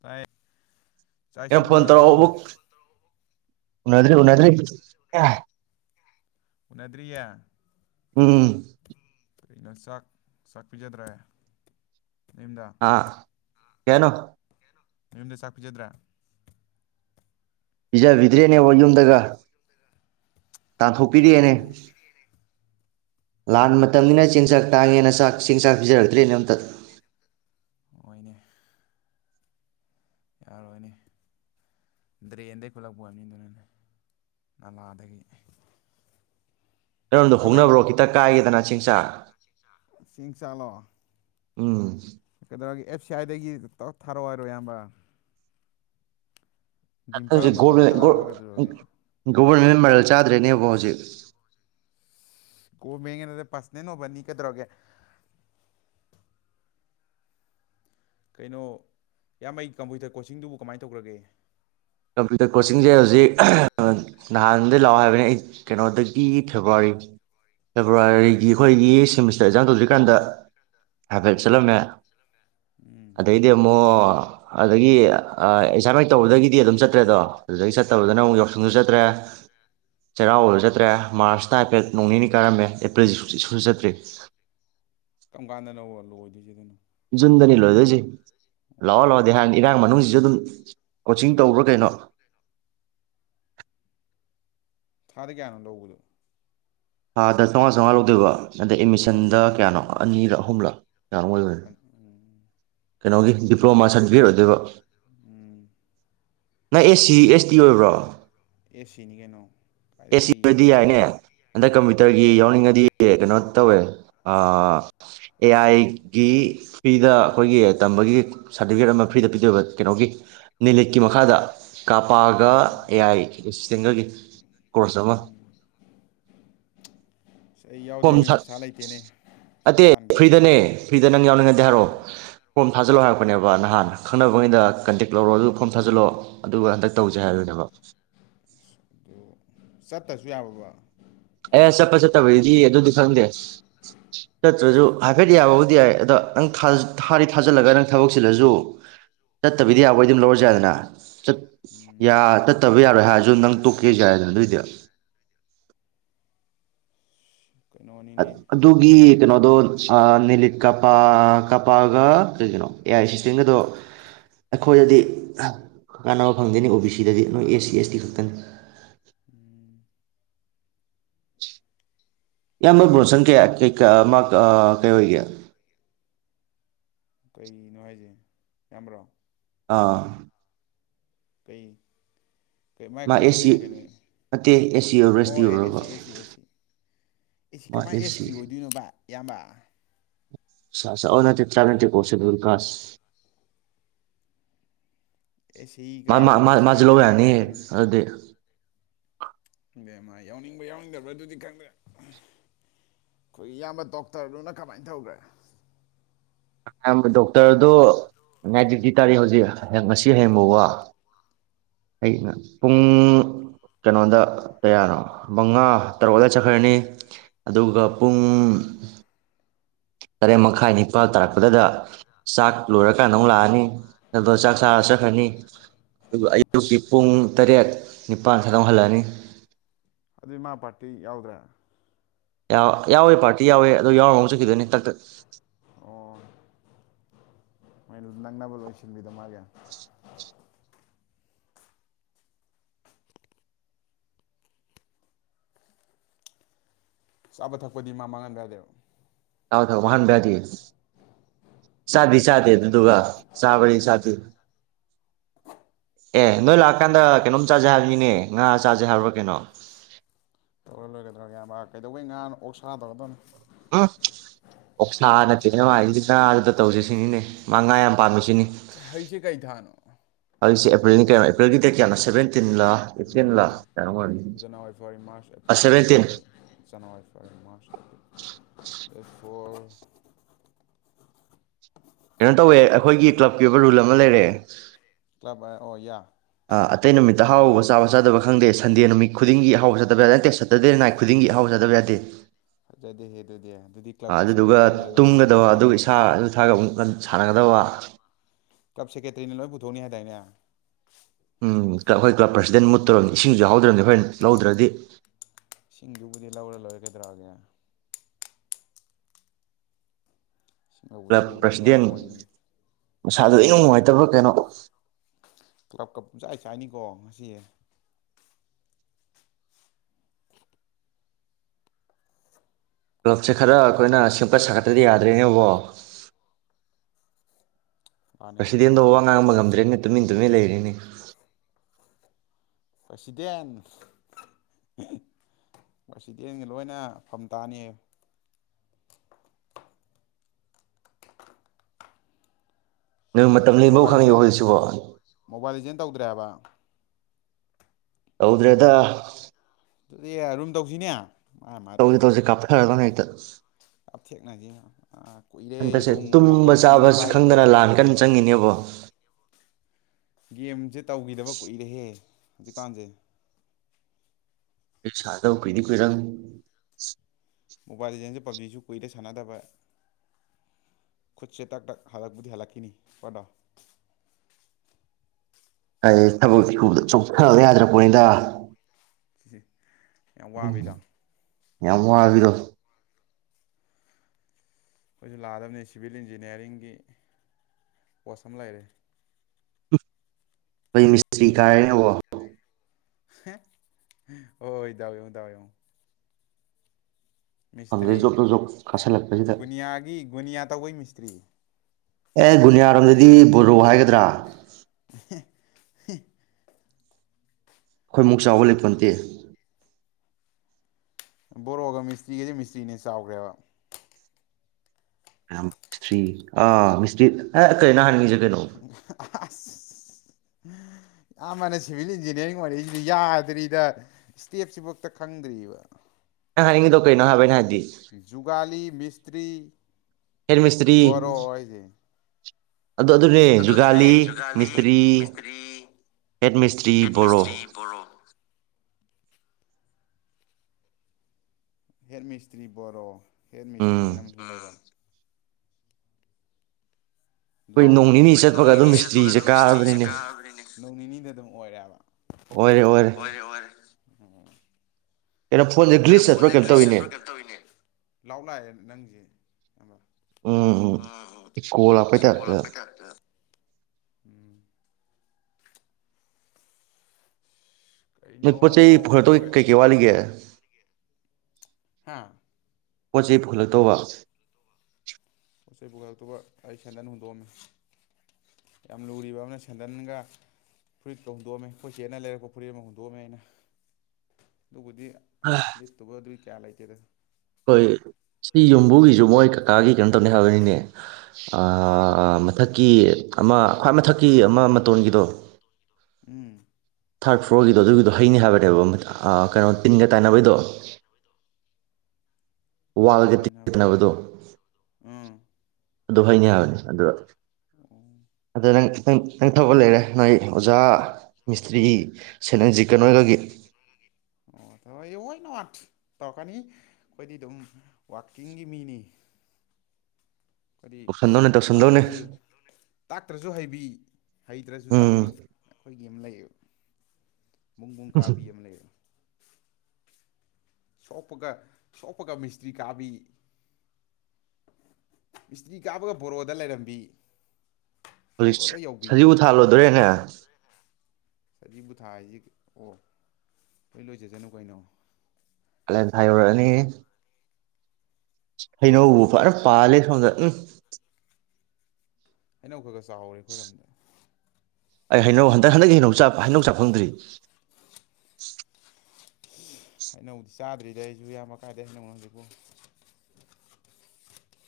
ꯇꯥꯏꯌꯦ [unintelligible] ꯐꯣꯟ ꯇꯧꯔꯛꯑꯣꯕꯨ ꯎꯅꯗꯔ꯭ꯤ ꯎꯅꯗꯔ꯭ꯤ ꯎꯅꯗ꯭ꯔꯤꯌꯦ ꯎꯝ [unintelligible] ꯅ ꯆꯥꯛ ꯆꯥꯛꯄꯤꯖꯗ꯭ꯔꯦ꯫ ꯑꯥ ꯀꯩ ꯍꯥꯏꯅꯣ ꯅꯌꯨꯝꯗ ꯆꯥꯛ ꯄꯤꯖꯗ꯭ꯔꯦ ꯍꯖꯕꯤꯗ꯭ꯔꯦꯅꯦ ꯕꯣ ꯌꯨꯝꯗꯒ ꯇꯥꯟꯊꯣꯛꯄꯤꯔꯤꯑꯦꯅꯦ ꯌꯥꯔꯣꯏꯅꯦ ꯂꯥꯟ ꯃꯇꯝꯅꯤꯅ ꯆꯦꯡꯖꯥꯛ ꯇꯥꯡꯉꯦꯅ ꯆꯥꯛ ꯆꯦꯡꯖꯥꯛ ꯄꯤꯖꯔꯛꯇ꯭ꯔꯦꯅꯦ ꯑꯝꯇ ꯍꯣꯏꯅꯦ ꯌꯥꯔꯣꯏꯅꯦ ꯗ꯭ꯔꯦꯟꯗꯒꯤ ꯈꯨꯂꯛꯄ ꯑꯣꯏꯔꯝꯅꯤꯅꯦ ꯅꯂꯥꯗꯒꯤ ꯅꯣꯢꯔꯣꯝꯗ ꯌꯥꯝꯃꯩ ꯍꯣꯡꯅꯕ꯭ꯔꯣ ꯈꯤꯇ ꯀꯥꯏꯒꯦꯗꯅ ꯆꯦꯡꯆꯥꯛ꯫ ꯆꯦꯡ ꯆꯥꯛꯂꯣ ꯎꯝ [unintelligible] ꯑꯦꯞ ꯁꯤ ꯑꯥꯏꯗꯒꯤ ꯇꯧꯔꯥ ꯊꯔꯛꯎ ꯍꯥꯏꯔꯣ ꯏꯌꯥꯝꯕ ꯗꯤꯝꯄꯔ ꯍꯧꯖꯤꯛ ꯑꯃꯇꯛ ꯊꯥꯛ ꯒꯣꯔꯃꯦꯟ ꯊꯔꯥ ꯂꯣꯏ ꯀꯩꯗꯧꯔꯒꯦ [unintelligible] ꯃꯔꯜ ꯆꯥꯗ꯭ꯔꯦꯅꯦꯕꯣ ꯍꯧꯖꯤꯛ ꯀꯣ [unintelligible] ꯄꯥꯁꯅꯦꯟ ꯑꯣꯕꯅꯤ ꯀꯗꯧꯔꯒꯦ ꯀꯩꯅꯣ ꯌꯥꯝꯃꯩ ꯀꯝꯄ꯭ꯌꯨꯇꯔ ꯀꯣꯆꯤꯡꯗꯨꯕꯨ ꯀꯃꯥꯏꯅ ꯇꯧꯈ꯭ꯔꯒꯦ ꯀꯝꯄ꯭ꯌꯨꯇꯔ ꯀꯣꯆꯤꯡꯁꯦ ꯍꯧꯖꯤꯛ ꯅꯍꯥꯟꯗꯒꯤ ꯂꯥꯛꯑꯣ ꯍꯥꯏꯕꯅꯤ ꯑꯩ ꯀꯩꯅꯣꯗꯒꯤ ꯐꯦꯕꯨꯋꯥꯔꯤ ꯐꯦꯕ꯭ꯔꯨꯋꯥꯔꯤꯒꯤ ꯑꯩꯈꯣꯏꯒꯤ ꯁꯦꯃꯤꯁꯇꯔ ꯑꯦꯛꯖꯥꯝ ꯇꯧꯗ꯭ꯔꯤꯀꯥꯟꯗ ꯍꯥꯏꯐꯦꯠ ꯆꯠꯂꯝꯃꯦ ꯎꯝ ꯑꯗꯩꯗꯤ ꯑꯃꯨꯛ ꯑ ꯑꯗꯒꯤ ꯏꯁꯥꯃ ꯍꯦꯛ ꯇꯧꯕꯗꯒꯤꯗꯤ ꯑꯗꯨꯝ ꯆꯠꯇ꯭ꯔꯦꯗꯣ ꯑꯗꯨꯗꯒꯤ ꯆꯠꯇꯕꯗꯅ ꯑꯃꯨꯛ ꯌꯥꯎꯁꯪꯁꯨ ꯆꯠꯇ꯭ꯔꯦ ꯆꯩꯔꯥꯎꯕꯁꯨ ꯆꯠꯇ꯭ꯔꯦ ꯃꯥꯔꯁꯇ ꯍꯥꯏꯐꯦꯠ ꯅꯣꯡ ꯅꯤꯅꯤ ꯀꯥꯔꯝꯃꯦ ꯑꯦꯄ꯭ꯔꯤꯜꯁꯤ ꯁꯨꯡꯁꯨ ꯆꯠꯇ꯭ꯔꯤ ꯀꯔꯝ ꯀꯥꯟꯗꯅꯣ ꯂꯣꯏꯗꯣꯏꯁꯤ ꯑꯗꯨꯅ ꯖꯨꯟꯗꯅꯤ ꯂꯣꯏꯗꯣꯏꯁꯦ ꯂꯥꯛꯑꯣ ꯑꯣ ꯂꯥꯛꯑꯣꯗꯤ ꯍꯥꯟ ꯏꯔꯥꯡ ꯃꯅꯨꯡꯁꯤꯁꯨ ꯑꯗꯨꯝ ꯀꯣꯆꯤꯡ ꯇꯧꯕ꯭ꯔꯥ ꯀꯩꯅꯣ ꯊꯥꯗ ꯀꯌꯥꯅꯣ ꯂꯧꯕꯗꯣ ꯊꯥꯗ ꯆꯥꯑꯣꯉꯥ ꯆꯥꯑꯣꯡ ꯂꯧꯗꯣꯏꯕ ꯑꯗꯩ ꯑꯣ ꯑꯦꯃꯤꯁꯟꯗ ꯀꯌꯥꯅꯣ ꯑꯅꯤꯔ ꯍꯨꯝꯂꯥ ꯌꯥꯔꯣ [unintelligible] ꯎꯝ ꯀꯩꯅꯣꯒꯤ ꯗꯤꯄ꯭ꯂꯣꯃꯥ ꯁꯥꯔꯇꯤꯐꯤꯀꯦꯠ ꯑꯣꯏꯗꯣꯏꯕ ꯎꯝ ꯅ ꯏꯁ ꯇꯤ ꯑꯦꯁ ꯇꯤ ꯑꯣꯏꯕ꯭ꯔꯣ ꯑꯦꯁ ꯁꯤꯅꯤ ꯀꯩꯅꯣ ꯑꯦꯁ ꯀꯥꯏꯗꯩ ꯁꯤ ꯑꯩ ꯑꯣꯏꯔꯗꯤ ꯑꯦꯁꯇꯤ ꯌꯥꯏꯅꯦ ꯍꯟꯗꯛ ꯀꯝꯄ꯭ꯌꯨꯇꯔꯒꯤ ꯌꯥꯎꯅꯤꯡꯉꯗꯤ ꯀꯩꯅꯣ ꯇꯧꯋꯦ ꯑꯦ ꯑꯥꯏꯒꯤ ꯐ꯭ꯔꯤꯗ ꯑꯩꯈꯣꯏꯒꯤ ꯇꯝꯕꯒꯤ ꯁꯥꯔꯇꯤꯐꯤꯀꯦꯠ ꯑꯃ ꯐ꯭ꯔꯤꯗ ꯄꯤꯗꯕ ꯀꯩꯅꯣꯒꯤ ꯅꯤꯂꯤꯠꯀꯤ ꯃꯈꯥꯗ ꯀꯥꯄꯥꯒ ꯎꯝ ꯑꯦ ꯑꯥꯏ ꯑꯦꯁꯤꯇꯦꯟꯇꯒꯒꯤ ꯀꫭꯔꯁ ꯑꯃ ꯎꯝ ꯑꯁ ꯑꯩ ꯌꯥꯎꯗꯤ ꯐꫭꯝ ꯌꯥꯎꯅꯤꯡ ꯄꯩꯁꯥ ꯂꯩꯇꯦꯅꯦ [inaudible] ꯄꯩꯁꯥ ꯅꯠꯇꯦ ꯇꯥꯟꯈꯤꯒꯦ ꯐ꯭ꯔꯤꯗꯅꯦ ꯐ꯭ꯔꯤꯗ ꯅꯪ ꯌꯥꯎꯅꯤꯡꯉꯗꯤꯦ ꯍꯥꯏꯔꯣ ꯎꯝ ꯐꫭꯝ ꯊꯥ ꯊꯥꯖꯤꯜꯂꫭ ꯍꯥꯏꯔꯛꯄꯅꯦꯕ ꯅꯍꯥꯟ ꯈꯪꯅꯕꯒꯩꯗ ꯀꯟꯇꯦꯛ ꯂꯧꯔꯣ ꯑꯗꯨꯒ ꯐꯣꯝ ꯊꯥꯖꯤꯜꯂꫭ ꯑꯗꯨꯒ ꯍꯟꯗꯛ ꯇꯧꯖꯦ ꯍꯥꯏꯔꯛꯄꯅꯦꯕ ꯑꫭ ꯆꯠꯇ꯭ꯔꯁꯨ ꯌꯥꯔꯕꫭꯕ ꯑꯦ ꯆꯠꯄ ꯆꯠꯇꯕꯩꯒꯤ ꯑꯗꯨꯗꯤ ꯈꯪꯗꯦ ꯆꯠꯇ꯭ꯔꯖꯨ ꯍꯥꯏꯐꯦꯠ ꯌꯥꯕꯕꯨꯗꯤ ꯌꯥꯏ ꯑꯗ ꯅꯪ ꯊꯥꯗꯤ ꯊꯥꯖꯤꯜꯂꯒ ꯅꯪ ꯊꯕꯛ ꯆꯤꯜꯂꯁꯨ ꯆꯠꯇꯕꯤꯗ ꯌꯥꯕ ꯑꫭꯔꯗꯤ ꯑꯗꯨꯝ ꯂꯧꯔꯁꯨ ꯌꯥꯏꯗꯅ ꯆꯠ ꯎꯝ ꯌꯥ ꯇꯠ ꯆꯠꯇꯕ ꯌꯥꯔꯣꯏ ꯍꯥꯏꯔꯁꯨ ꯅꯪ ꯇꯣꯛꯀꯦꯁꯨ ꯌꯥꯏꯗꯅ ꯑꯗꯨ ꯑꯣꯏꯗꯤ ꯀꯩꯅꯣꯅꯤꯅꯦ ꯑꯗꯨꯒꯤ ꯀꯩꯅꯣꯗꯣ ꯑ ꯅꯤꯂꯤꯠ ꯀꯄꯥ ꯀꯄꯥꯒ ꯀꯩꯒꯅꯣ ꯑꯦ ꯑꯥꯏ ꯑꯦꯁꯤꯁꯇꯦꯟꯒꯗꯣ ꯑꯩꯈꯣꯏꯗꯗꯤ ꯀꯥꯟꯅꯕ ꯐꯪꯗꯣꯏꯅꯤ ꯑꯈꫭꯏꯗꯗꯤ ꯑꯣ ꯕꯤ ꯁꯤꯗꯗꯤ ꯅꯣꯏ ꯑꯦꯁ ꯁꯤ ꯑꯦꯁ ꯇꯤ ꯈꯛꯇꯅꯤ ꯎꯝ ꯏꯌꯥꯝꯕ ꯑꯣ ꯕꯤ ꯕ꯭ꯔꫭꯁꯟ ꯁꯤ ꯀꯦ ꯀ ꯃꯥ ꯀ ꯀꯩ ꯑꯣꯏꯒꯦ ꯀꯩꯅꯣ ꯍꯥꯏꯁꯦ ꯌꯥꯝꯕ꯭ꯔꯣ ꯑꯥ ꯀꯩ ꯀꯩꯃꯥꯏ ꯃꯥ ꯑꯦꯁ ꯀꯣꯆꯤꯡ ꯁꯤ ꯆꯠꯂꯤ ꯀꯩꯅꯣ ꯅꯠꯇꯦ ꯑꯦꯁ ꯁꯤ ꯑꯣꯏꯕ꯭ꯔꯥ ꯑꯦꯁ ꯑꯣ ꯇꯤ ꯑꯦ ꯑꯦ ꯑꯣꯏꯕ꯭ꯔꯕ ꯁꯤ ꯑꯦ ꯁꯤ ꯑꯦ ꯁꯤ ꯑꯦꯁꯤ ꯃꯥ ꯀꯃꯥꯏꯅ ꯑꯦꯁ ꯁꯤ ꯇꯤ ꯑꯣꯏꯗꯣꯏꯅꯣꯕ ꯏꯌꯥꯝꯕ ꯁꯥ ꯁ ꯑꯣ ꯅꯠꯇꯦ ꯇ꯭ꯔꯥꯏꯕꯦꯜ ꯇꯦꯀꫭ ꯁꯦꯗꯨꯜ ꯀꯥꯁ ꯑꯦꯁ ꯃꯥ ꯁꯤꯒ ꯃꯥ ꯑꯣ ꯕꯤ ꯃꯥꯁꯨ ꯁꯤꯒ ꯂꯧ ꯖꯦꯅꯦꯔꯦꯜꯒ ꯌꯥꯅꯤꯍꯦ ꯉꯥꯛꯇꯅꯤ ꯑꯗꯨꯗꯤ ꯗꯦ ꯃꯥ ꯌꯥꯎꯅꯤꯡꯕ꯭ꯔ ꯌꯥꯎꯅꯤꯡꯗꯕ꯭ꯔꯥ ꯗꯨꯗꯤ ꯈꯪꯗ꯭ꯔꯦ ꯈꯣꯏ ꯏꯌꯥꯝꯕ ꯗꯣꯛꯇꯔꯗꯨꯅ ꯀꯃꯥꯏꯅ ꯇꯧꯈ꯭ꯔꯦ ꯅꯌꯥꯝꯕ ꯗꯣꯛꯇꯔꯗꯣ ꯅꯥꯏꯠ ꯗ꯭ꯌꯨꯇꯤ ꯇꯥꯔꯤ ꯍꯧꯖꯤꯛ ꯉꯁꯤ ꯍꯌꯦꯡ ꯐꯥꯎꯕ ꯑꯩ ꯉ ꯄꯨꯡ ꯀꯩꯅꯣꯗ ꯀꯌꯥꯅꯣ ꯃꯉꯥ ꯇꯔꯨꯛꯗ ꯑꯗꯥꯏꯅ ꯆꯠꯈ꯭ꯔꯅꯤ ꯑꯗꯨꯒ ꯄꯨꯡ ꯇꯔꯦꯠ ꯃꯈꯥꯏ ꯅꯤꯄꯥꯜ ꯇꯥꯔꯛꯄꯗꯗ ꯆꯥꯛ ꯂꯣꯏꯔꯀꯥꯟꯗ ꯑꯃꯛ ꯂꯥꯛꯑꯅꯤ ꯑꯗꯨꯒ ꯆꯥꯛ ꯆꯥꯔ ꯆꯠꯈ꯭ꯔꯅꯤ ꯑꯗꯨꯒ ꯎꯝ ꯑꯌꯨꯛꯀꯤ ꯄꯨꯡ ꯇꯔꯦꯠ ꯅꯤꯄꯥꯜ ꯁꯥꯏꯗ ꯑꯃꯨꯛ ꯍꯜꯂꯛꯑꯅꯤ ꯑꯗꯨꯏ ꯃꯥ ꯄꯥꯔꯇꯤ ꯌꯥꯎꯗ꯭ꯔꯦ ꯌꯥꯎ ꯌꯥꯎꯋꯦ ꯄꯥꯔꯇꯤ ꯌꯥꯎꯋꯦ ꯑꯗꯨ ꯄꯥꯔꯇꯤ ꯌꯥꯎꯔꯝꯃ ꯆꯠꯈꯤꯗꯣꯏꯅꯦ ꯌꯥꯎꯕ ꯇꯛ ꯇꯛ ꯆꯠꯈꯤꯗꯣꯏꯅꯤ ꯃꯥꯏꯗꯣ ꯅꯪꯅꯕ ꯂꯣꯏꯁꯤꯕꯤꯗꯣ ꯃꯥꯒꯤ ꯆꯥꯕ ꯊꯛꯄꯗꯤ ꯃꯥ ꯃꯥꯡꯍꯟꯕ ꯌꯥꯗꯦꯕ [unintelligible] ꯋꯥꯍꯟꯕ ꯌꯥꯗꯦ ꯆꯥꯗꯤ ꯆꯥꯗꯦ ꯑꯗꯨꯗꯨꯒ ꯆꯥꯕꯗꯤ ꯆꯥꯗꯦ ꯑꯦ ꯅꯣꯏ ꯂꯥꯛꯀꯥꯟꯗ ꯀꯩꯅꯣꯝ ꯆꯥꯖꯦ ꯍꯥꯏꯕꯅꯤꯅꯦ ꯉꯥ ꯆꯥꯖꯦ ꯍꯥꯏꯕ꯭ꯔꯥ ꯀꯩꯅꯣ ꯇꯧꯔ ꯂꯣꯏꯔꯦꯗꯅ ꯏꯌꯥꯝꯕ ꯀꯩꯗꯧꯕꯩ ꯉꯥꯅꫭ ꯑꯣꯛ ꯁꯥ ꯇꯧꯔꯗꯧꯅꯤ ꯎꯝ ꯑꯣꯛꯁꯥ ꯅꯠꯇꯦꯅꯦ ꯃꯥꯏꯁꯤꯗꯤ ꯉꯥꯗꯨꯗ ꯇꯧꯁꯦ ꯁꯤꯅꯤꯅꯦ ꯃꯥ ꯉꯥ ꯌꯥꯝ ꯄꯥꯝꯃ‌ꯦ ꯁꯤ ꯍꯩꯁꯦ ꯀꯩ ꯊꯥꯅꫭ ꯍꯧꯖꯤꯛꯁꯦ ꯑꯦꯄ꯭ꯔꯤꯜꯅꯤ ꯀꯩꯅꯣ ꯑꯦꯄꯔꯤꯜ ꯑꯦꯄ꯭ꯔꯤꯜꯒꯤ ꯗꯦꯠ ꯀꯌꯥꯅꯣ ꯁꯚꯦꯟꯇꯤꯟꯂ ꯑꯩꯠꯇꯤꯟꯂ ꯎꯝ ꯀꯌꯥꯅꯣꯝ ꯑꯣꯏꯕꯅꯤ ꯖꯅꯋꯥꯔꯤ ꯐꯦꯕ꯭ꯋꯥꯔꯤ ꯃꯥꯔꯁ ꯑꯁ April May seventeen January February March April ꯑꯦ ꯐꫭꯔ ꯀꯩꯅꯣ ꯇꯧꯋꯦ ꯑꯩꯈꯣꯏꯒꯤ ꯗꯦꯠ ꯀ꯭ꯂꯕꯀꯤ ꯑꯣꯏꯕ ꯔꯨꯜ ꯑꯃ ꯂꯩꯔꯦ [inaudible] ꯀ꯭ꯂꯕ ꯑꯣ ꯌꯥ ꯑꯇꯩ ꯅꯨꯃꯤꯠꯇ ꯍꯥꯏꯌꯨ ꯍꯥꯎꯕ ꯇꯥꯖꯩ ꯆꯥꯕ ꯆꯥꯗꯕ ꯈꯪꯗꯦ ꯁꯟꯗꯦ ꯅꯨꯃꯤꯠ ꯈꯨꯗꯤꯡꯒꯤ ꯑꯍꯥꯎ ꯆꯠꯇꯕ ꯌꯥꯗꯦ ꯅꯠꯇꯦ ꯁꯇꯔꯗꯦ ꯅꯥꯏꯠ ꯈꯨꯗꯤꯡꯒꯤ ꯑꯍꯕ ꯆꯠꯇꯕ ꯌꯥꯗꯦ ꯐꯖꯗꯦꯍꯦ ꯑꯗꯨꯗꯤ ꯑꯗꯨꯗꯤ ꯀ꯭ꯂꯕꯀꯤ ꯑꯗꯨꯗꯨꯒ ꯁꯦꯀ꯭ꯔꯦꯇꯔꯤꯅ ꯂꯣꯏ ꯇꯨꯝꯒꯗꯕ ꯄꯨꯊꯣꯛꯅꯤ ꯑꯗꯨꯒ ꯍꯥꯏꯗꯥꯏꯅꯦ ꯏꯁꯥ ꯊꯥꯒ ꯑꯃꯨꯛꯀ ꯁꯥꯟꯅꯒꯗꯕ [inaudible] ꯀ꯭ꯂꯕ ꯁꯦꯀ꯭ꯔꯦꯇꯔꯤꯅ ꯂꯣꯏ ꯄꯨꯊꯣꯛꯅꯤ ꯍꯥꯏꯗꯥꯅꯦ ꯎꯝ ꯑꯩꯈꯣꯏ ꯀ꯭ꯂꯕ ꯄ꯭ꯔꯁꯤꯗꯦꯟ ꯃꯨꯠꯇꯧꯔꯕꯅꯤ ꯏꯁꯤꯡꯁꯨ ꯌꯥꯎꯗ꯭ꯔꯕꯅꯤ ꯑꯩꯈꯣꯏꯅ ꯂꯧꯗ꯭ꯔꯗꯤ ꯏꯁꯤꯡꯗꯨꯕꯨꯗꯤ ꯂꯧꯔꯥ ꯂꯣꯏꯔꯦ ꯀꯩꯗꯩꯔꯒꯦ꯫ ꯁꯤꯡ ꯂꯧꯕꯗꯨꯗꯤ ꯀꯩ ꯌꯥꯝ ꯂꯥꯏꯕ ꯋꯥꯔꯤꯅꯤ ꯃꯁꯥꯗꯨꯗ ꯑꯩꯩꯅ ꯅꯨꯡꯉꯥꯏꯇꯕ꯭ꯔꯥ ꯀꯩꯅꯣ ꯀ꯭ꯂꯕ ꯀ ꯆꯥꯏ ꯆꯥꯏꯅꯤꯀꯣ ꯉꯁꯤꯦ ꯀ꯭ꯂꯕꯁꯦ ꯀ꯭ꯂꯕꯀ ꯈꯔ ꯄꯨꯡꯆꯥꯏ ꯑꯩꯈꯣꯏꯅ ꯆꯥꯏꯔꯦ ꯅꯪ ꯁꯦꯀꯠ ꯁꯥꯒꯠ ꯇ꯭ꯔꯗꯤ ꯌꯥꯗ꯭ꯔꯦꯅꯦꯕꯣ ꯌꯧꯔꯛꯑꯅꯤ ꯑꯩ ꯄ꯭ꯔꯛꯁꯤꯗꯦꯟꯗꯣ ꯋꯥ ꯌꯧꯔꯛꯑꯅꯤ ꯁꯣꯏ ꯉꯥꯡꯕ ꯌꯧꯔꯛꯑꯅꯤ ꯉꯝꯗ꯭ꯔꯦꯅꯦ ꯇꯨꯃꯤꯟ ꯇꯨꯃꯤꯟ ꯂꯩꯔꯦꯅꯦ [inaudible] ꯄ꯭ꯔꯁꯤꯗꯦꯟ ꯄ꯭ꯔꯁꯤꯗꯦꯟꯒ ꯂꯣꯏꯅ ꯐꯝ ꯇꯥꯅꯤ ꯌꯣ꯫ ꯅꯪ ꯃꯇꯝ ꯂꯩꯕꯥꯎ ꯈꯪꯉꯛꯕꯣ ꯍꯧꯖꯤꯛꯁꯤꯕꯣ ꯇꯧꯗ꯭ꯔꯦꯕ ꯍꯧꯗ꯭ꯔꯦꯗ ꯑꯗꯨꯗꯤ ꯔꯨꯝ ꯇꯧꯁꯤꯅꯦ ꯇꯧꯁꯤꯦ ꯇꯧꯁꯤꯦ ꯀꯥꯄꯔꯦ ꯐꯔꯗꯧꯅꯦ ꯍꯦꯛꯇ ꯀꯞꯊꯦꯡꯅꯁꯤ ꯀꯨꯏꯔꯦ ꯍꯟꯗꯛꯁꯦ ꯔꯨꯝ ꯇꯨꯝꯕ ꯄꯞꯖꯤꯒ ꯆꯥꯕꯁꯤ ꯄꯥꯏꯈꯤꯗꯕ ꯈꯪꯗꯅ ꯂꯥꯟ ꯀꯟꯅ ꯆꯪꯉꯤꯅꯦꯕꯣ [inaudible] ꯒꯦꯝꯁꯦ ꯇꯧꯈꯤꯗꯕ ꯀꯨꯏꯔꯦꯍꯦ ꯍꯧꯖꯤꯛꯀꯥꯟꯁꯦ ꯑꯩ ꯁꯥꯅꯗꯕ ꯀꯨꯏꯗꯤ ꯀꯨꯏꯔꯝ ꯃꯣꯕꯥꯏꯜ ꯂꯤꯖꯦꯟꯖꯨ ꯄꯕꯖꯤꯖꯨ ꯀꯨꯏꯔꯦ ꯁꯥꯟꯅꯗꯕ ꯈꯨꯠꯁꯦ ꯇꯛ ꯇꯛ ꯍꯜꯂꯛꯄꯨꯗꯤ ꯍꯜꯂꯛꯈꯤꯅꯤ ꯄꯣꯠꯇꯣ꯫ ꯑꯩ ꯊꯕꯛꯇꯤꯕ ꯆꯨꯝꯊꯂꯛ ꯌꯥꯗ꯭ꯔꯄꯅꯤꯗ ꯁꯤ ꯌꯥꯝ ꯋꯥꯕꯤꯗ ꯌꯥꯝ ꯋꯥꯕꯤꯔꯣ ꯑꯩꯈꯣꯏꯁꯨ ꯂꯥꯛꯀꯗꯕꯅꯤ ꯁꯤꯚꯤꯜ ꯏꯟꯖꯤꯅꯤꯌꯥꯔꯤꯡꯒꯤ ꯄꯣꯁ ꯑꯃ ꯂꯩꯔꯦ ꯑꯩꯈꯣꯏ ꯃꯤꯁꯇ꯭ꯔꯤ ꯀꯥꯥꯏꯔꯦꯅꯦꯕꯣ꯫ [unintelligible] ꯍꯣꯏ ꯍꯣꯏ ꯗꯥꯎ ꯌꯦꯡꯉꯣ ꯗꯥꯎ ꯌꯦꯡꯉꯣ꯫ ꯃꯤꯁꯇ꯭ꯔꯤ ꯐꯪꯗ꯭ꯔꯦ ꯖꯣꯕ ꯇꯨ ꯖꯣꯕ ꯀꯥꯁꯜꯂꯛꯄꯁꯤꯗ ꯒꯨꯅꯤꯌꯥꯒꯤ ꯒꯨꯅꯤꯌꯥ ꯇꯧꯕꯩ ꯃꯤꯁꯇ꯭ꯔꯤ ꯑꯦ ꯒꯨꯅꯤꯌꯥꯔꯣꯝꯗꯗꯤ ꯕꯣꯔꯣ ꯍꯥꯏꯒꯗ꯭ꯔꯥ ꯍꯦ꯫ ꯑꯩꯈꯣꯏ ꯑꯃꯨꯛ ꯆꯥꯎꯕ ꯂꯩꯄꯣꯟꯇꯦ ꯕꯣꯔꯣꯒ ꯃꯤꯁꯇ꯭ꯔꯤꯒꯁꯦ ꯃꯤꯁꯇ꯭ꯔꯤꯅꯦ ꯆꯥꯎꯈ꯭ꯔꯦꯕ ꯃꯌꯥꯝ ꯏꯊꯔꯤ ꯑ ꯑ ꯃꯤꯁꯇ꯭ꯔꯤ ꯀꯔꯤꯅꯣ ꯅꯪꯍꯥꯏꯅꯤꯡꯂꯤꯖꯦ꯫ [unintelligible] ꯑꯁ ꯑ ꯃꯥꯅ ꯁꯤꯚꯤꯜ ꯏꯟꯖꯤꯅꯤꯌꯥꯔꯤꯡ ꯑꯣꯏꯔꯛꯏꯁꯤ ꯌꯥꯗ꯭ꯔꯤꯗ ꯏꯁꯇꯦꯞꯁꯤꯐꯧꯇ ꯈꯪꯗ꯭ꯔꯤꯕ ꯅꯪ ꯍꯥꯏꯅꯤꯡꯉꯤꯗꯣ ꯀꯩꯅꯣ ꯍꯥꯏꯕ ꯑꯩꯅ ꯍꯥꯏꯗꯤ ꯖꯨꯒꯥꯂꯤ ꯃꯤꯁꯇ꯭ꯔꯤ ꯍꯦꯠ ꯃꯤꯁꯇ꯭ꯔꯤ ꯕꯣꯔꯣ ꯍꯥꯏꯖꯦ ꯑꯗꯣ ꯑꯗꯨꯅꯦ ꯖꯨꯒꯥꯂꯤ ꯃꯤꯁꯇ꯭ꯔꯤ ꯍꯦꯠ ꯃꯤꯁꯇ꯭ꯔꯤ ꯕꯣꯔꯣ ꯍꯦꯠꯃꯤꯁꯇ꯭ꯔꯤ ꯕꯣꯔꯣ ꯍꯦꯗ ꯎꯝ ꯃꯤꯁꯇ꯭ꯔꯤꯅ ꯑꯝꯁꯨ ꯂꯩꯕꯔꯣ ꯎꯝ ꯑꯩꯈꯣꯏ ꯂꯥꯎꯊꯔꯦ ꯅꯤꯅꯤ ꯅꯣꯡ ꯆꯠꯄꯒ ꯑꯗꯨꯝ ꯅꯤꯅꯤ ꯆꯠꯄꯒ ꯃꯤꯁꯇ꯭ꯔꯤꯁꯦ ꯑꯗꯨꯝ ꯃꯤꯁꯇ꯭ꯔꯤꯁꯦ ꯀꯥꯔꯕꯅꯤꯅꯦ ꯀꯥꯔꯕꯅꯤꯅꯦ ꯅꯣꯡ ꯅꯤꯅꯤꯗ ꯑꯗꯨꯝ ꯑꯣꯏꯔꯦꯕ ꯑꯣꯏꯔꯦ -ꯑꯣꯏꯔꯦ ꯎ [unintelligible] ꯀꯩꯅꯣ ꯐꯣꯟꯁꯦ ꯀꯩꯅꯣ ꯒ꯭ꯂꯤꯆ ꯆꯠꯄ꯭ꯔꯥ ꯐꯣꯟꯁꯦ ꯒ꯭ꯂꯤꯁ ꯇꯧꯋꯤꯅꯦ ꯆꯠꯄ꯭ꯔꯥ ꯀꯩꯅꯣꯝ ꯇꯧꯋꯤꯅꯦ ꯅꯪꯖꯦ ꯎꯝ ꯎꯝ ꯏꯀꯣꯂꯥꯛꯄꯩ ꯇꯥꯏꯞꯇ ꯎꯝ ꯅꯣꯢ ꯀꯩꯅꯣ ꯄꯣꯠ ꯆꯩ ꯄꯨꯈꯠꯇꯣꯏ ꯑꯩꯈꯣꯏ ꯀꯩ-ꯀꯩ ꯋꯥꯠꯂꯤꯒꯦ ꯍꯥ ꯄꯣꯠ ꯆꯩ ꯄꯨꯈꯠꯂꯛꯇꯧꯕ ꯄꯣꯠꯆꯩ ꯄꯨꯈꯠꯂꯛꯇꯧꯕ ꯑꯩ ꯁꯦꯟꯗꯟ ꯍꯨꯟꯗꯣꯛꯑꯝꯃꯦ ꯌꯥꯝ ꯂꯨꯔꯤꯕ ꯑꯃꯅ ꯁꯦꯟꯗꯟꯒ ꯐꯨꯔꯤꯠꯇꯣ ꯍꯨꯟꯗꯣꯛꯑꯝꯃꯦ ꯑꯩꯈꯣꯏꯆꯦꯅ ꯂꯩꯔꯛꯄ ꯐꯨꯔꯤꯠ ꯑꯃ ꯍꯨꯟꯗꯣꯛꯑꯝꯃꯦ ꯑꯩꯅ ꯑꯗꯨꯕꯨꯗꯤ ꯂꯤꯠꯇꯨꯕ ꯑꯗꯨꯏ ꯀꯌꯥ ꯂꯩꯇꯦꯗ ꯍꯣꯏ ꯁꯤ ꯌꯨꯝꯕꯨꯒꯤꯁꯨ ꯃꯣꯏ ꯀꯀꯥꯒꯤ ꯀꯩꯅꯣ ꯇꯧꯅꯤ ꯍꯥꯏꯕꯅꯤꯅꯦ ꯃꯊꯛꯀꯤ ꯑꯃ ꯈ꯭ꯋꯥꯏ ꯃꯊꯛꯀꯤ ꯑꯃ ꯃꯇꯣꯟꯒꯤꯗꯣ ꯎꯝ ꯊꯥ꯭ꯔꯠ ꯐ꯭ꯂ‌ꯣꯔꯒꯤꯗꯣ ꯑꯗꯨꯒꯤꯗꯣ ꯍꯩꯅꯤ ꯍꯥꯏꯕꯅꯦꯕ ꯑꯥ ꯀꯩꯅꯣ ꯇꯤꯟꯒ ꯇꯥꯏꯅꯕꯩꯗꯣ ꯇꯤꯟꯒ ꯋꯥꯜꯒ ꯇꯥꯏꯅꯕꯗꯤ ꯇꯥꯏꯅꯕꯗꯣ ꯎꯝ ꯑꯗꯨ ꯍꯩꯅꯤ ꯍꯥꯏꯕꯅꯤ ꯑꯗꯨ ꯑꯣ ꯑꯗꯣ ꯅꯪ ꯅꯪ -ꯅꯪ ꯊꯕꯛ ꯂꯩꯔꯦ ꯅꯣꯏ ꯑꯣꯖꯥ ꯃꯤꯁꯇ꯭ꯔꯤ ꯁꯦꯅꯜꯖꯤꯠ ꯀꯥ ꯅꯣꯏꯒꯒꯤ ꯑꯣ ꯋꯥꯏ ꯅꯣꯠ ꯇꯧꯔꯛꯀꯅꯤ ꯑꯩꯈꯣꯏꯗꯤ ꯑꯗꯨꯝ ꯥꯋꯥꯛꯀꯤꯡꯒꯤ ꯃꯤꯅꯤ ꯈꯣꯏꯗꯤ ꯇꯧꯁꯟꯗꯧꯅꯦ ꯇꯧꯁꯟꯗꯧꯅꯦ ꯇꯥꯛꯇ꯭ꯔꯁꯨ -ꯇꯥꯛꯇ꯭ꯔꯁꯨ ꯍꯩ ꯕꯤ ꯍꯩꯇ꯭ꯔꯁꯨ ꯇꯥꯛꯄꯤ ꯎꯝ ꯑꯩꯈꯣꯏ ꯒꯤꯝꯃꯥ ꯂꯩꯌꯦ ꯕꯨꯡꯕꯨꯡ ꯀꯥꯕꯤ ꯑꯃ ꯂꯩꯕꯅꯤ ꯁꯣꯛꯄꯒ ꯁꯣꯛꯄꯒ ꯃꯤꯁꯇ꯭ꯔꯤ ꯀꯥꯕꯤ ꯃꯤꯁꯇ꯭ꯔꯤ ꯀꯥꯕꯒ ꯕꯣꯔꯣꯗ ꯂꯩꯔꯝꯕꯤ ꯕꯣꯔꯣꯗ ꯍꯧꯖꯤꯛꯁ‌ꯦ ꯌꯧꯕꯤ ꯁꯖꯤꯕꯨ ꯊꯥ ꯂꯣꯏꯗꯣꯔꯦꯅꯦ ꯁꯖꯤꯕꯨꯊꯥ ꯍꯥꯏꯁꯤ ꯑꯣ ꯂꯣꯏ ꯂꯣꯏꯖꯁꯅꯨ ꯀꯩꯅꯣ ꯍꯂꯦꯟ ꯊꯥꯏꯔꯑꯅꯤ ꯍꯩꯅꯕꯨ ꯐꯅ ꯄꯥꯜꯂꯦ ꯁꯣꯝꯗ ꯎꯝ ꯑꯩꯅꯧ ꯈꯔ ꯈ ꯆꯥꯎꯍꯧꯔꯦ ꯑꯩꯈꯣꯏꯔꯣꯝꯗ ꯑꯩ ꯍꯩꯅꯧ ꯍꯟꯗꯛ ꯍꯟꯗꯛꯀꯤ ꯍꯩꯅꯧ ꯍꯩꯅꯧ ꯆꯥ ꯐꯪꯗ꯭ꯔꯤ ꯍꯩꯅꯧꯗꯤ ꯆꯥꯗ꯭ꯔꯤꯗ ꯑꯩꯁꯨ ꯌꯥꯝꯕ ꯀꯥꯏꯗꯩ ꯍꯩꯅꯧ ꯍꯧꯖꯤꯛꯄꯨ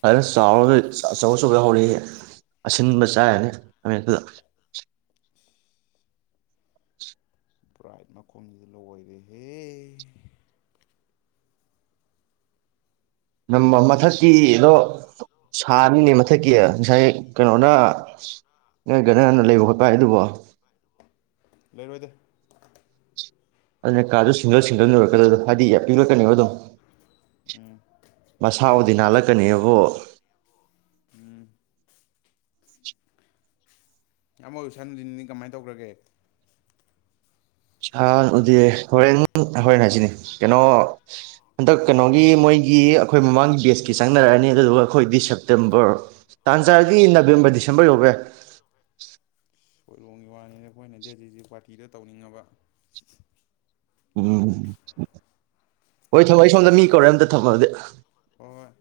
ꯐ ꯆꯥꯎꯔ ꯑꯆꯧ ꯑꯆꯧꯕ ꯍꯧꯔꯛꯏꯦ ꯑꯁꯤꯟꯕ ꯆꯥꯏꯔꯅꯦ ꯍꯥꯃꯦꯛꯇꯨꯗ ꯕ꯭ꯔꯥꯏꯠ ꯃꯈꯨꯝꯁꯤꯗ ꯂꯑꯣꯔꯦꯍꯦ ꯃꯊꯛꯀꯤꯗꯣ ꯁꯥꯅꯤꯅꯦ ꯃꯊꯛꯀꯤ ꯉꯁꯥꯏ ꯀꯩꯅꯣꯅ ꯅꯣꯏ ꯀꯅꯟꯅ ꯂꯩꯕ ꯈꯣꯠꯄ ꯍꯥꯏ ꯑꯗꯨꯕꯣ ꯂꯩꯔꯣꯏꯗꯦ ꯑꯗꯨꯅ ꯀꯥꯔꯗ ꯁꯤꯡꯒꯜ ꯁꯤꯡꯒꯜꯅ ꯑꯣꯏꯔꯛꯀꯗꯗꯣ ꯍꯥꯏꯗꯤ ꯌꯥꯝ ꯄꯤꯔꯛꯀꯅꯤꯕ ꯑ ꯑꯗꯨꯝ ꯎꯝ ꯃꯁꯥ ꯁꯤ ꯑꯣꯗꯤ ꯂꯩꯗꯣꯏꯅꯦ ꯅꯥꯜꯂꯛꯀꯅꯦꯕꯣ ꯎꯝ [inaudible] ꯑꯃꯃꯨ ꯁꯟꯅꯨꯖꯤꯟꯅꯤ ꯀꯃꯥꯏꯅ ꯇꯧꯈ꯭ꯔꯒꯦ ꯁꯥ ꯎꯗꯤ ꯍꯣꯔꯦꯟ ꯍꯣꯔꯦꯟ ꯍꯥꯏꯁꯤꯅꯦ ꯀꯩꯅꯣ ꯍꯟꯗꯛ ꯀꯩꯅꯣꯒꯤ ꯃꯣꯏꯒꯤ ꯑꯩꯈꯣꯏ ꯃꯃꯥꯡꯒꯤ ꯕꯦꯁꯀꯤ ꯆꯪꯅꯔꯛꯑꯅꯤ ꯑꯗꯨꯗꯨꯒ ꯑꯩꯈꯣꯏꯗꯤ ꯁꯦꯞꯇꯦꯝꯕꯔ ꯇꯥꯟ ꯆꯥꯔꯗꯤ ꯅꯕꯦꯝꯕꯔ ꯗꯤꯁꯦꯝꯕꯔ ꯌꯧꯕꯦ ꯁꯣꯏꯔꯣꯝꯒꯤ ꯋꯥꯅꯤꯗ ꯑꯩꯈꯣꯏꯅꯗꯤ ꯍꯧꯖꯤꯛ ꯍꯧꯖꯤꯛ ꯄꯥꯔꯇꯤꯗ ꯇꯧꯅꯤꯡꯉꯕ ꯎꯝ ꯍꯣꯏ ꯊꯝꯃꯣ ꯑꯩ ꯁꯣꯝꯗ ꯃꯤ ꯀꯧꯔꯦ ꯑꯝꯇ ꯊꯝꯃꯗꯤ ꯑꯣꯏ